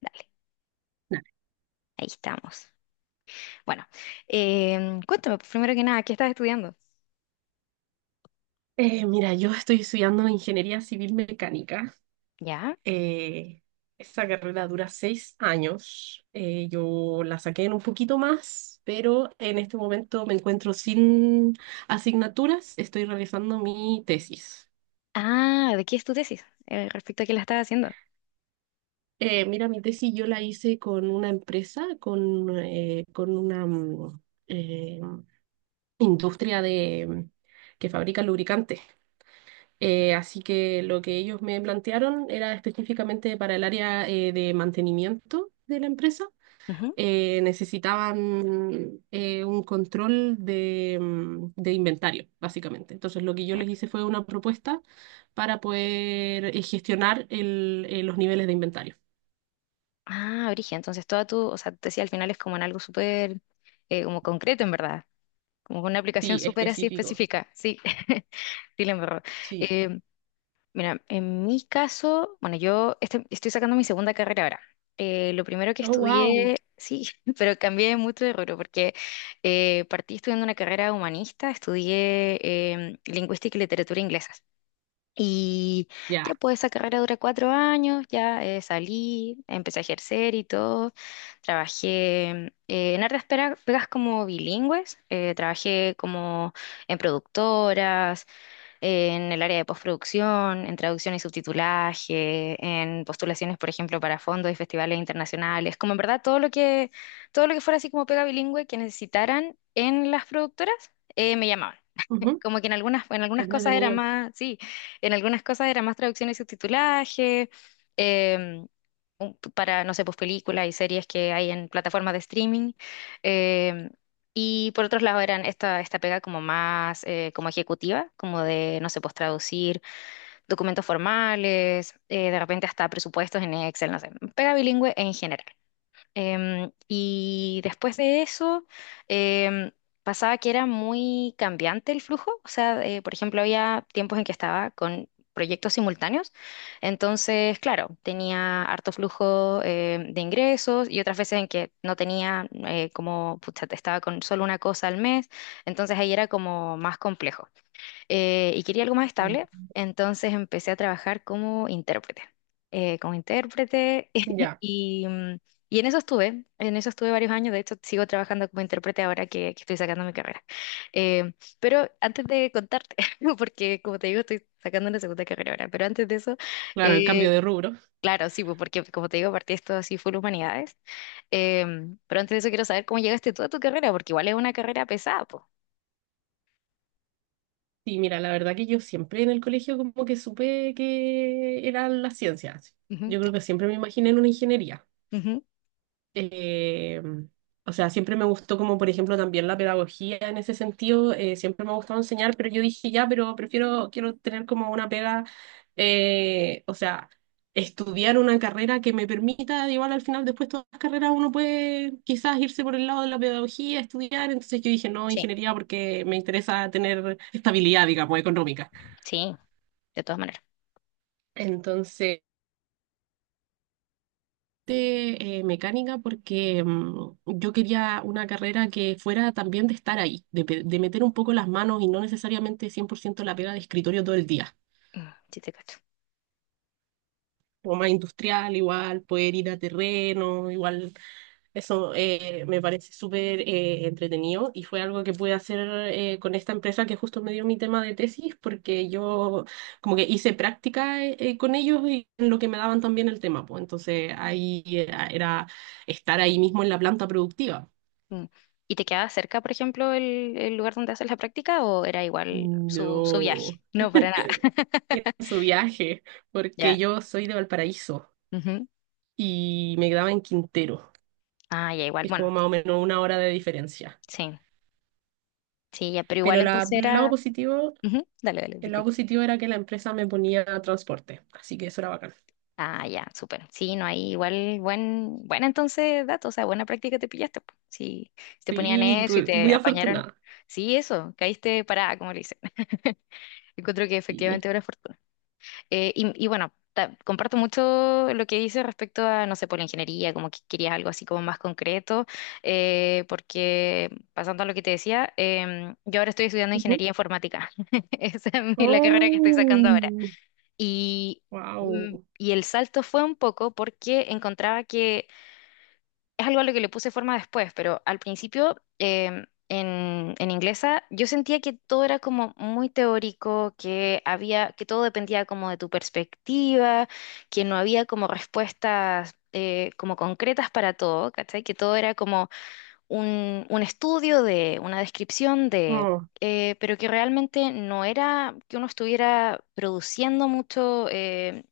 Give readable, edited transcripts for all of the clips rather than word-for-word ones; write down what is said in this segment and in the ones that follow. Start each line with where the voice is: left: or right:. left: Dale, ahí estamos. Bueno, cuéntame, pues, primero que nada, ¿qué estás estudiando?
right: Mira, yo estoy estudiando ingeniería civil mecánica.
left: ¿Ya?
right: Eh, Esa carrera dura 6 años. Yo la saqué en un poquito más, pero en este momento me encuentro sin asignaturas. Estoy realizando mi tesis.
left: Ah, ¿de qué es tu tesis? Respecto a qué la estás haciendo.
right: Mira, mi tesis yo la hice con una empresa, con una eh, industria que fabrica lubricantes. Así que lo que ellos me plantearon era específicamente para el área de mantenimiento de la empresa.
left: Ujú.
right: Necesitaban un control de inventario, básicamente. Entonces, lo que yo les hice fue una propuesta para poder gestionar los niveles de inventario.
left: Ah, Brigia, entonces toda tu, o sea, tu tesis al final es como en algo súper, como concreto en verdad, como con una aplicación
right: Sí,
left: súper así
right: específico.
left: específica, sí, dile en verdad.
right: Sí.
left: Em, Mira, en mi caso, bueno, yo estoy sacando mi segunda carrera ahora. Lo primero que
right: Oh, wow.
left: estudié, sí, pero cambié mucho de rubro porque partí estudiando una carrera humanista, estudié lingüística y literatura inglesas. Y ya
right: Ya.
left: pues esa carrera dura cuatro años, ya salí, empecé a ejercer y todo. Trabajé en hartas pegas como bilingües, trabajé como en productoras, en el área de postproducción, en traducción y subtitulaje, en postulaciones, por ejemplo, para fondos y festivales internacionales, como en verdad todo lo que fuera así como pega bilingüe que necesitaran en las productoras, me llamaban
right: Ujú.
left: como que en
right: Qué
left: algunas cosas era
right: entretenido.
left: más, sí, en algunas cosas era más traducción y subtitulaje, em, un- para, no sé, pues películas y series que hay en plataformas de streaming. em, y por otros lados eran esta pega como más como ejecutiva, como de, no sé, pues traducir documentos formales, de repente hasta presupuestos en Excel, no sé, pega bilingüe en general. Y después de eso, em, pasaba que era muy cambiante el flujo. O sea, por ejemplo, había tiempos en que estaba con proyectos simultáneos. Entonces, claro, tenía harto flujo de ingresos y otras veces en que no tenía, como, pucha, estaba con solo una cosa al mes. Entonces ahí era como más complejo y quería algo más
right: Mm.
left: estable, entonces empecé a trabajar como intérprete
right: Ya.
left: y, mm, y en eso estuve varios años, de hecho sigo trabajando como intérprete ahora que estoy sacando mi carrera. Eh, pero antes de contarte, porque como te digo, estoy sacando una segunda carrera ahora, pero antes de eso,
right: Claro, el
left: eh,
right: cambio de rubro.
left: claro, sí, pues, porque como te digo, partí esto así full humanidades. Pero antes de eso quiero saber cómo llegaste tú a tu carrera, porque igual es una carrera pesada, pues.
right: Sí, mira, la verdad que yo siempre en el colegio como que supe que eran las ciencias.
left: Ujú,
right: Yo creo que siempre me imaginé en una ingeniería.
left: ujú.
right: Eh, o sea, siempre me gustó como, por ejemplo, también la pedagogía en ese sentido. Siempre me ha gustado enseñar, pero yo dije, ya, pero prefiero, quiero tener como una pega, o sea, estudiar una carrera que me permita, igual al final, después todas las carreras uno puede quizás irse por el lado de la pedagogía, estudiar. Entonces yo dije, no,
left: Sí,
right: ingeniería porque me interesa tener estabilidad, digamos, económica.
left: sí, de todas maneras.
right: Entonces, mecánica porque yo quería una carrera que fuera también de estar ahí, de meter un poco las manos y no necesariamente 100% la pega de escritorio todo el día.
left: Mm, sí te cacho.
right: Como más industrial, igual, poder ir a terreno, igual. Eso me parece súper entretenido y fue algo que pude hacer con esta empresa que justo me dio mi tema de tesis porque yo como que hice práctica con ellos y en lo que me daban también el tema, pues entonces ahí era estar ahí mismo en la planta productiva.
left: Mm. ¿Y te quedaba cerca, por ejemplo, el lugar donde haces la práctica o era igual su
right: No,
left: viaje? No, para nada.
right: en su viaje, porque
left: Ya.
right: yo soy de Valparaíso
left: Ujú.
right: y me quedaba en Quintero,
left: Ah, ya, igual.
right: que es
left: Bueno,
right: como más o menos 1 hora de diferencia.
left: sí, sí, ya, pero igual
right: Pero la-
left: entonces
right: el lado
left: era...
right: positivo
left: Ujú. Dale, dale,
right: El lado
left: disculpa.
right: positivo era que la empresa me ponía transporte, así que eso era bacán.
left: Ah, ya, súper. Sí, no, hay igual buena entonces datos, o sea, buena práctica te pillaste. Po. Sí, si te ponían
right: Sí,
left: eso y te
right: muy
left: apañaron.
right: afortunada.
left: Sí, eso, caíste parada, como le dicen. Encuentro que
right: Sí.
left: efectivamente era fortuna. Y bueno, ta- comparto mucho lo que dices respecto a, no sé, por la ingeniería, como que querías algo así como más concreto, porque pasando a lo que te decía, yo ahora estoy estudiando
right: Ujú.
left: ingeniería informática. Esa es mi- la carrera que estoy sacando ahora.
right: Oh,
left: Y, mm,
right: wow.
left: y el salto fue un poco porque encontraba que es algo a lo que le puse forma después, pero al principio en inglesa yo sentía que todo era como muy teórico, que había, que todo dependía como de tu perspectiva, que no había como respuestas como concretas para todo, ¿cachai? Que todo era como un estudio de, una descripción de...
right: Oh,
left: pero que realmente no era que uno estuviera produciendo mucho,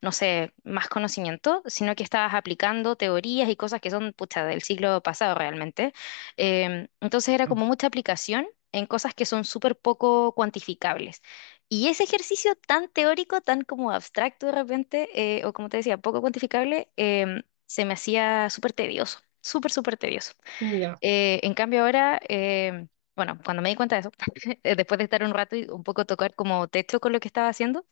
left: no sé, más conocimiento, sino que estabas aplicando teorías y cosas que son, pucha, del siglo pasado realmente. Entonces era como mucha aplicación en cosas que son súper poco cuantificables. Y ese ejercicio tan teórico, tan como abstracto de repente, o como te decía, poco cuantificable, se me hacía súper tedioso, súper, súper tedioso.
right: ya.
left: En cambio ahora... Bueno, cuando me di cuenta de eso, después de estar un rato y un poco tocar como techo con lo que estaba haciendo,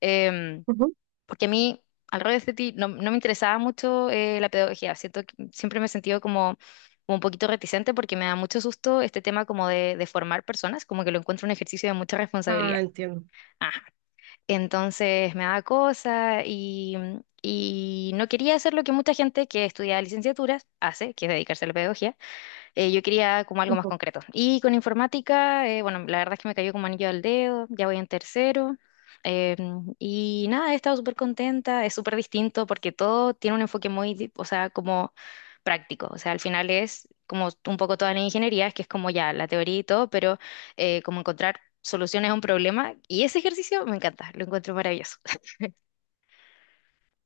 left: em,
right: Ujú.
left: porque a mí, al revés de ti, no me interesaba mucho la pedagogía. Siento que siempre me he sentido como, como un poquito reticente porque me da mucho susto este tema como de formar personas, como que lo encuentro un ejercicio de mucha responsabilidad.
right: Ah, entiendo.
left: Ah, entonces me da cosa y no quería hacer lo que mucha gente que estudia licenciaturas hace, que es dedicarse a la pedagogía. Yo quería como algo más
right: Ujú.
left: concreto. Y con informática, bueno, la verdad es que me cayó como anillo al dedo, ya voy en tercero. Eh, y nada, he estado súper contenta, es súper distinto porque todo tiene un enfoque muy, di- o sea, como práctico. O sea, al final es como un poco toda la ingeniería, es que es como ya la teoría y todo, pero como encontrar soluciones a un problema. Y ese ejercicio me encanta, lo encuentro maravilloso.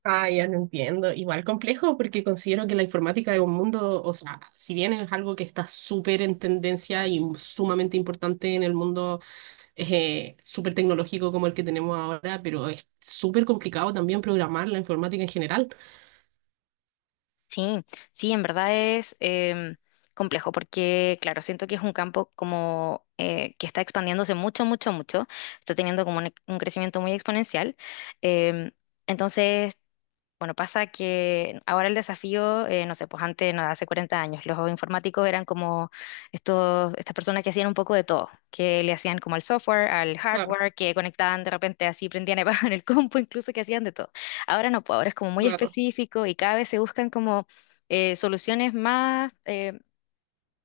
right: Ah, ya te entiendo. Igual complejo porque considero que la informática es un mundo, o sea, si bien es algo que está súper en tendencia y sumamente importante en el mundo súper tecnológico como el que tenemos ahora, pero es súper complicado también programar la informática en general.
left: Sí, sí, en verdad es complejo porque, claro, siento que es un campo como que está expandiéndose mucho, mucho, mucho, está teniendo como un crecimiento muy exponencial. Em, entonces, bueno, pasa que ahora el desafío, no sé, pues antes, no, hace 40 años, los informáticos eran como estas personas que hacían un poco de todo, que le hacían como al software, al hardware, que conectaban de repente así, prendían y bajaban el compu, incluso que hacían de todo. Ahora no, pues ahora es como muy
right: Claro,
left: específico y cada vez se buscan como soluciones más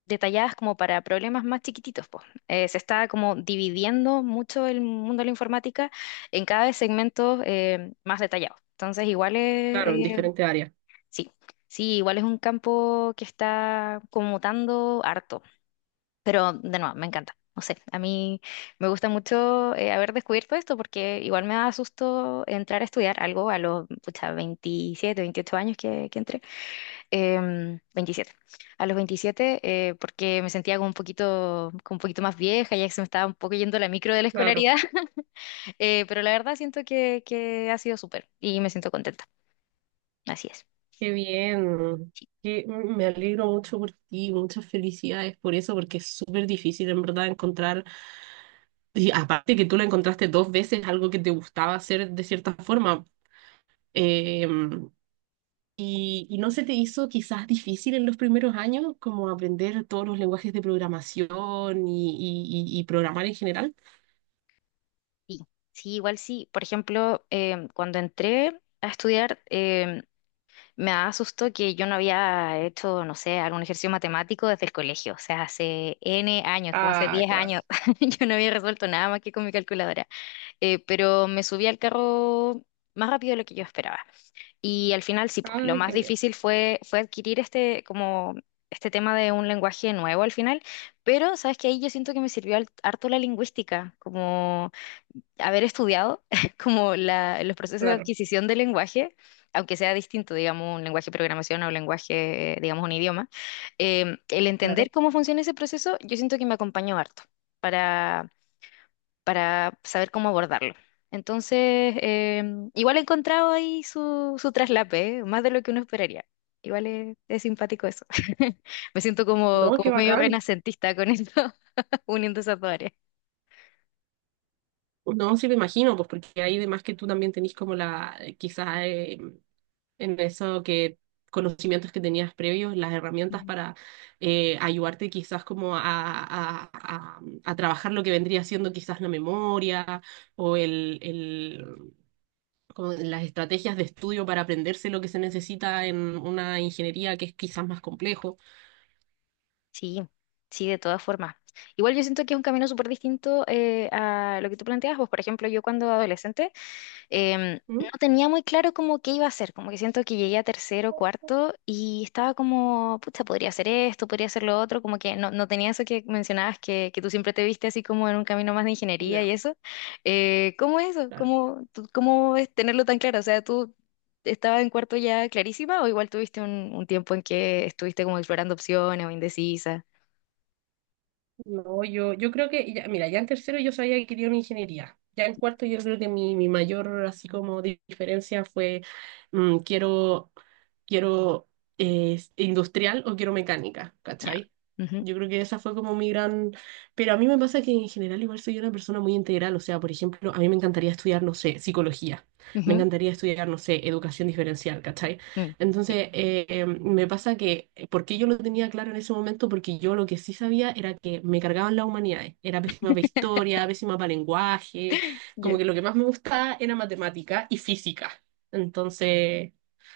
left: detalladas como para problemas más chiquititos, pues. Se está como dividiendo mucho el mundo de la informática en cada vez segmentos más detallados. Entonces, igual
right: claro, en
left: es,
right: diferentes áreas.
left: sí, sí, igual es un campo que está como mutando harto, pero de nuevo, me encanta. No sé, a mí me gusta mucho haber descubierto esto porque igual me da susto entrar a estudiar algo a los pucha, 27, 28 años que entré. Em, 27. A los 27, porque me sentía como un poquito más vieja, ya que se me estaba un poco yendo la micro de la
right: Claro,
left: escolaridad, pero la verdad siento que ha sido súper y me siento contenta. Así es.
right: qué bien. Me alegro mucho por ti, muchas felicidades por eso, porque es súper difícil en verdad encontrar, y aparte que tú lo encontraste 2 veces, algo que te gustaba hacer de cierta forma. Eh, y no se te hizo quizás difícil en los primeros años, como aprender todos los lenguajes de programación y programar en general.
left: Sí, sí, igual sí. Por ejemplo, cuando entré a estudiar, me asustó que yo no había hecho, no sé, algún ejercicio matemático desde el colegio. O sea, hace N años, como hace
right: Ah,
left: 10
right: claro.
left: años, yo no había resuelto nada más que con mi calculadora. Pero me subí al carro más rápido de lo que yo esperaba. Y al final, sí, pues
right: Ah,
left: lo más
right: qué bien.
left: difícil fue adquirir este, como, este tema de un lenguaje nuevo al final. Pero, ¿sabes qué? Ahí yo siento que me sirvió al- harto la lingüística, como haber estudiado como la- los procesos de
right: Claro,
left: adquisición del lenguaje, aunque sea distinto, digamos, un lenguaje de programación o un lenguaje, digamos, un idioma, el entender
right: claro.
left: cómo funciona ese proceso, yo siento que me acompañó harto para, para saber cómo abordarlo. Entonces, igual he encontrado ahí su traslape, ¿eh? Más de lo que uno esperaría. Igual es simpático eso. Me siento como,
right: No, qué
left: como medio
right: bacán.
left: renacentista con esto, uniendo esas dos áreas.
right: Pues no, sí me imagino, pues porque ahí además que tú también tenés como la, quizás en eso que conocimientos que tenías previos, las herramientas para ayudarte quizás como a trabajar lo que vendría siendo quizás la memoria o como las estrategias de estudio para aprenderse lo que se necesita en una ingeniería que es quizás más complejo.
left: Sí, sí, de todas formas. Igual yo siento que es un camino súper distinto a lo que tú planteas. Pues, por ejemplo, yo cuando adolescente
right: ¿Mm?
left: no tenía muy claro como qué iba a hacer. Como que siento que llegué a tercero, cuarto y estaba como, pucha, podría hacer esto, podría hacer lo otro. Como que no, no tenía eso que mencionabas, que tú siempre te viste así como en un camino más de ingeniería
right: Ya,
left: y eso. ¿Cómo es eso?
right: claro.
left: ¿Cómo, tú- cómo es tenerlo tan claro? O sea, ¿tú estabas en cuarto ya clarísima o igual tuviste un tiempo en que estuviste como explorando opciones o indecisa?
right: No, yo creo que, mira, ya en tercero yo sabía que quería una ingeniería. Ya en cuarto yo creo que mi mayor así como diferencia fue mm, quiero, quiero industrial o quiero mecánica,
left: Ya.
right: ¿cachai?
left: Ujú,
right: Yo creo que esa fue como mi gran... Pero a mí me pasa que en general igual soy una persona muy integral. O sea, por ejemplo, a mí me encantaría estudiar, no sé, psicología. Me
left: ujú,
right: encantaría estudiar, no sé, educación diferencial, ¿cachai?
left: mm, sí.
right: Entonces, me pasa que, ¿por qué yo lo tenía claro en ese momento? Porque yo lo que sí sabía era que me cargaban las humanidades. Era pésima para historia, pésima para lenguaje. Como
left: Ya.
right: que lo que más me gustaba era matemática y física. Entonces,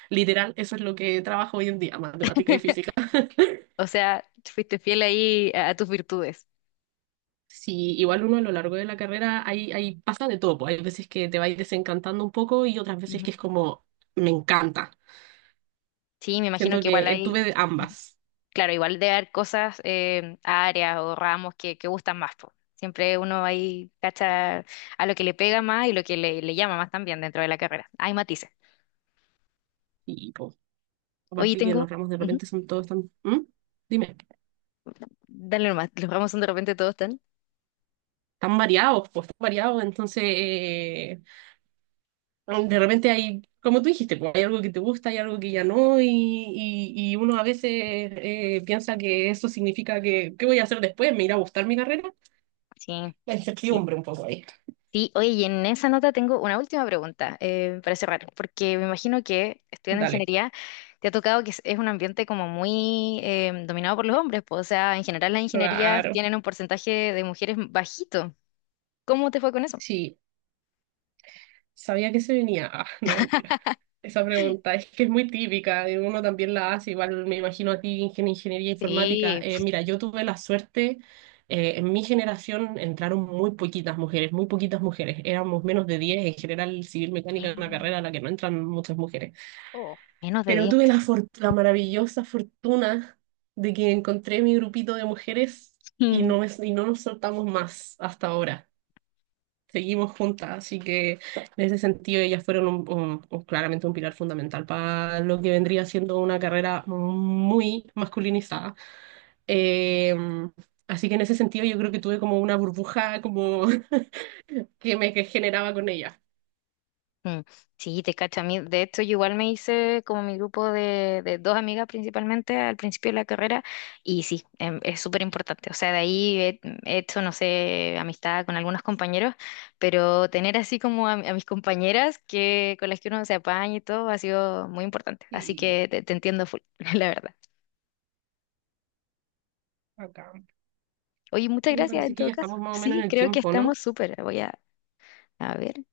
right: literal, eso es lo que trabajo hoy en día, matemática y física.
left: O sea, fuiste fiel ahí a tus virtudes.
right: Sí, igual uno a lo largo de la carrera pasa de todo. Pues, hay veces que te vais desencantando un poco y otras veces que
left: Ujú.
right: es como, me encanta.
left: Sí, me imagino
right: Siento
left: que igual
right: que
left: hay,
right: tuve de
left: ujú,
right: ambas.
left: claro, igual debe haber cosas, áreas o ramos que gustan más. Po. Siempre uno ahí cacha a lo que le pega más y lo que le llama más también dentro de la carrera. Hay matices.
right: Y, pues,
left: Oye,
right: aparte que los
left: tengo,
right: ramos de
left: ujú,
right: repente son todos tan... ¿Mm? Dime,
left: dale nomás, los ramos son de repente todos tan.
right: tan variados, pues tan variados. Entonces, de repente hay, como tú dijiste, pues, hay algo que te gusta, hay algo que ya no, y uno a veces piensa que eso significa ¿qué voy a hacer después? ¿Me irá a gustar mi carrera?
left: Sí,
right: La
left: sí.
right: incertidumbre un poco ahí.
left: Sí, oye, y en esa nota tengo una última pregunta para cerrar, porque me imagino que estudiando
right: Dale.
left: ingeniería te ha tocado que es un ambiente como muy dominado por los hombres, pues, o sea, en general las ingenierías
right: Claro.
left: tienen un porcentaje de mujeres bajito. ¿Cómo te fue con eso?
right: Sí. Sabía que se venía. Ah, no, mentira. Esa pregunta es que es muy típica, y uno también la hace, igual me imagino a ti, ingeniería informática.
left: Sí.
right: Mira, yo tuve la suerte, en mi generación entraron muy poquitas mujeres, éramos menos de 10. En general civil mecánica es una carrera a la que no entran muchas mujeres,
left: Oh. Menos de
right: pero
left: diez.
right: tuve la maravillosa fortuna de que encontré mi grupito de mujeres y y no nos soltamos más hasta ahora, seguimos juntas, así que en ese sentido ellas fueron claramente un pilar fundamental para lo que vendría siendo una carrera muy masculinizada. Eh, Así que en ese sentido yo creo que tuve como una burbuja como que me que generaba con ellas.
left: Mm, sí, te cacho a mí. De hecho, yo igual me hice como mi grupo de dos amigas principalmente al principio de la carrera y sí, es súper importante. O sea, de ahí he hecho, no sé, amistad con algunos compañeros, pero tener así como a mis compañeras que, con las que uno se apaña y todo ha sido muy importante. Así
right: Y
left: que te entiendo full, la verdad.
right: acá,
left: Oye, muchas
right: bueno,
left: gracias en
right: parece que
left: todo
right: ya
left: caso.
right: estamos más o menos
left: Sí,
right: en el
left: creo que
right: tiempo, ¿no?
left: estamos súper. Voy a ver.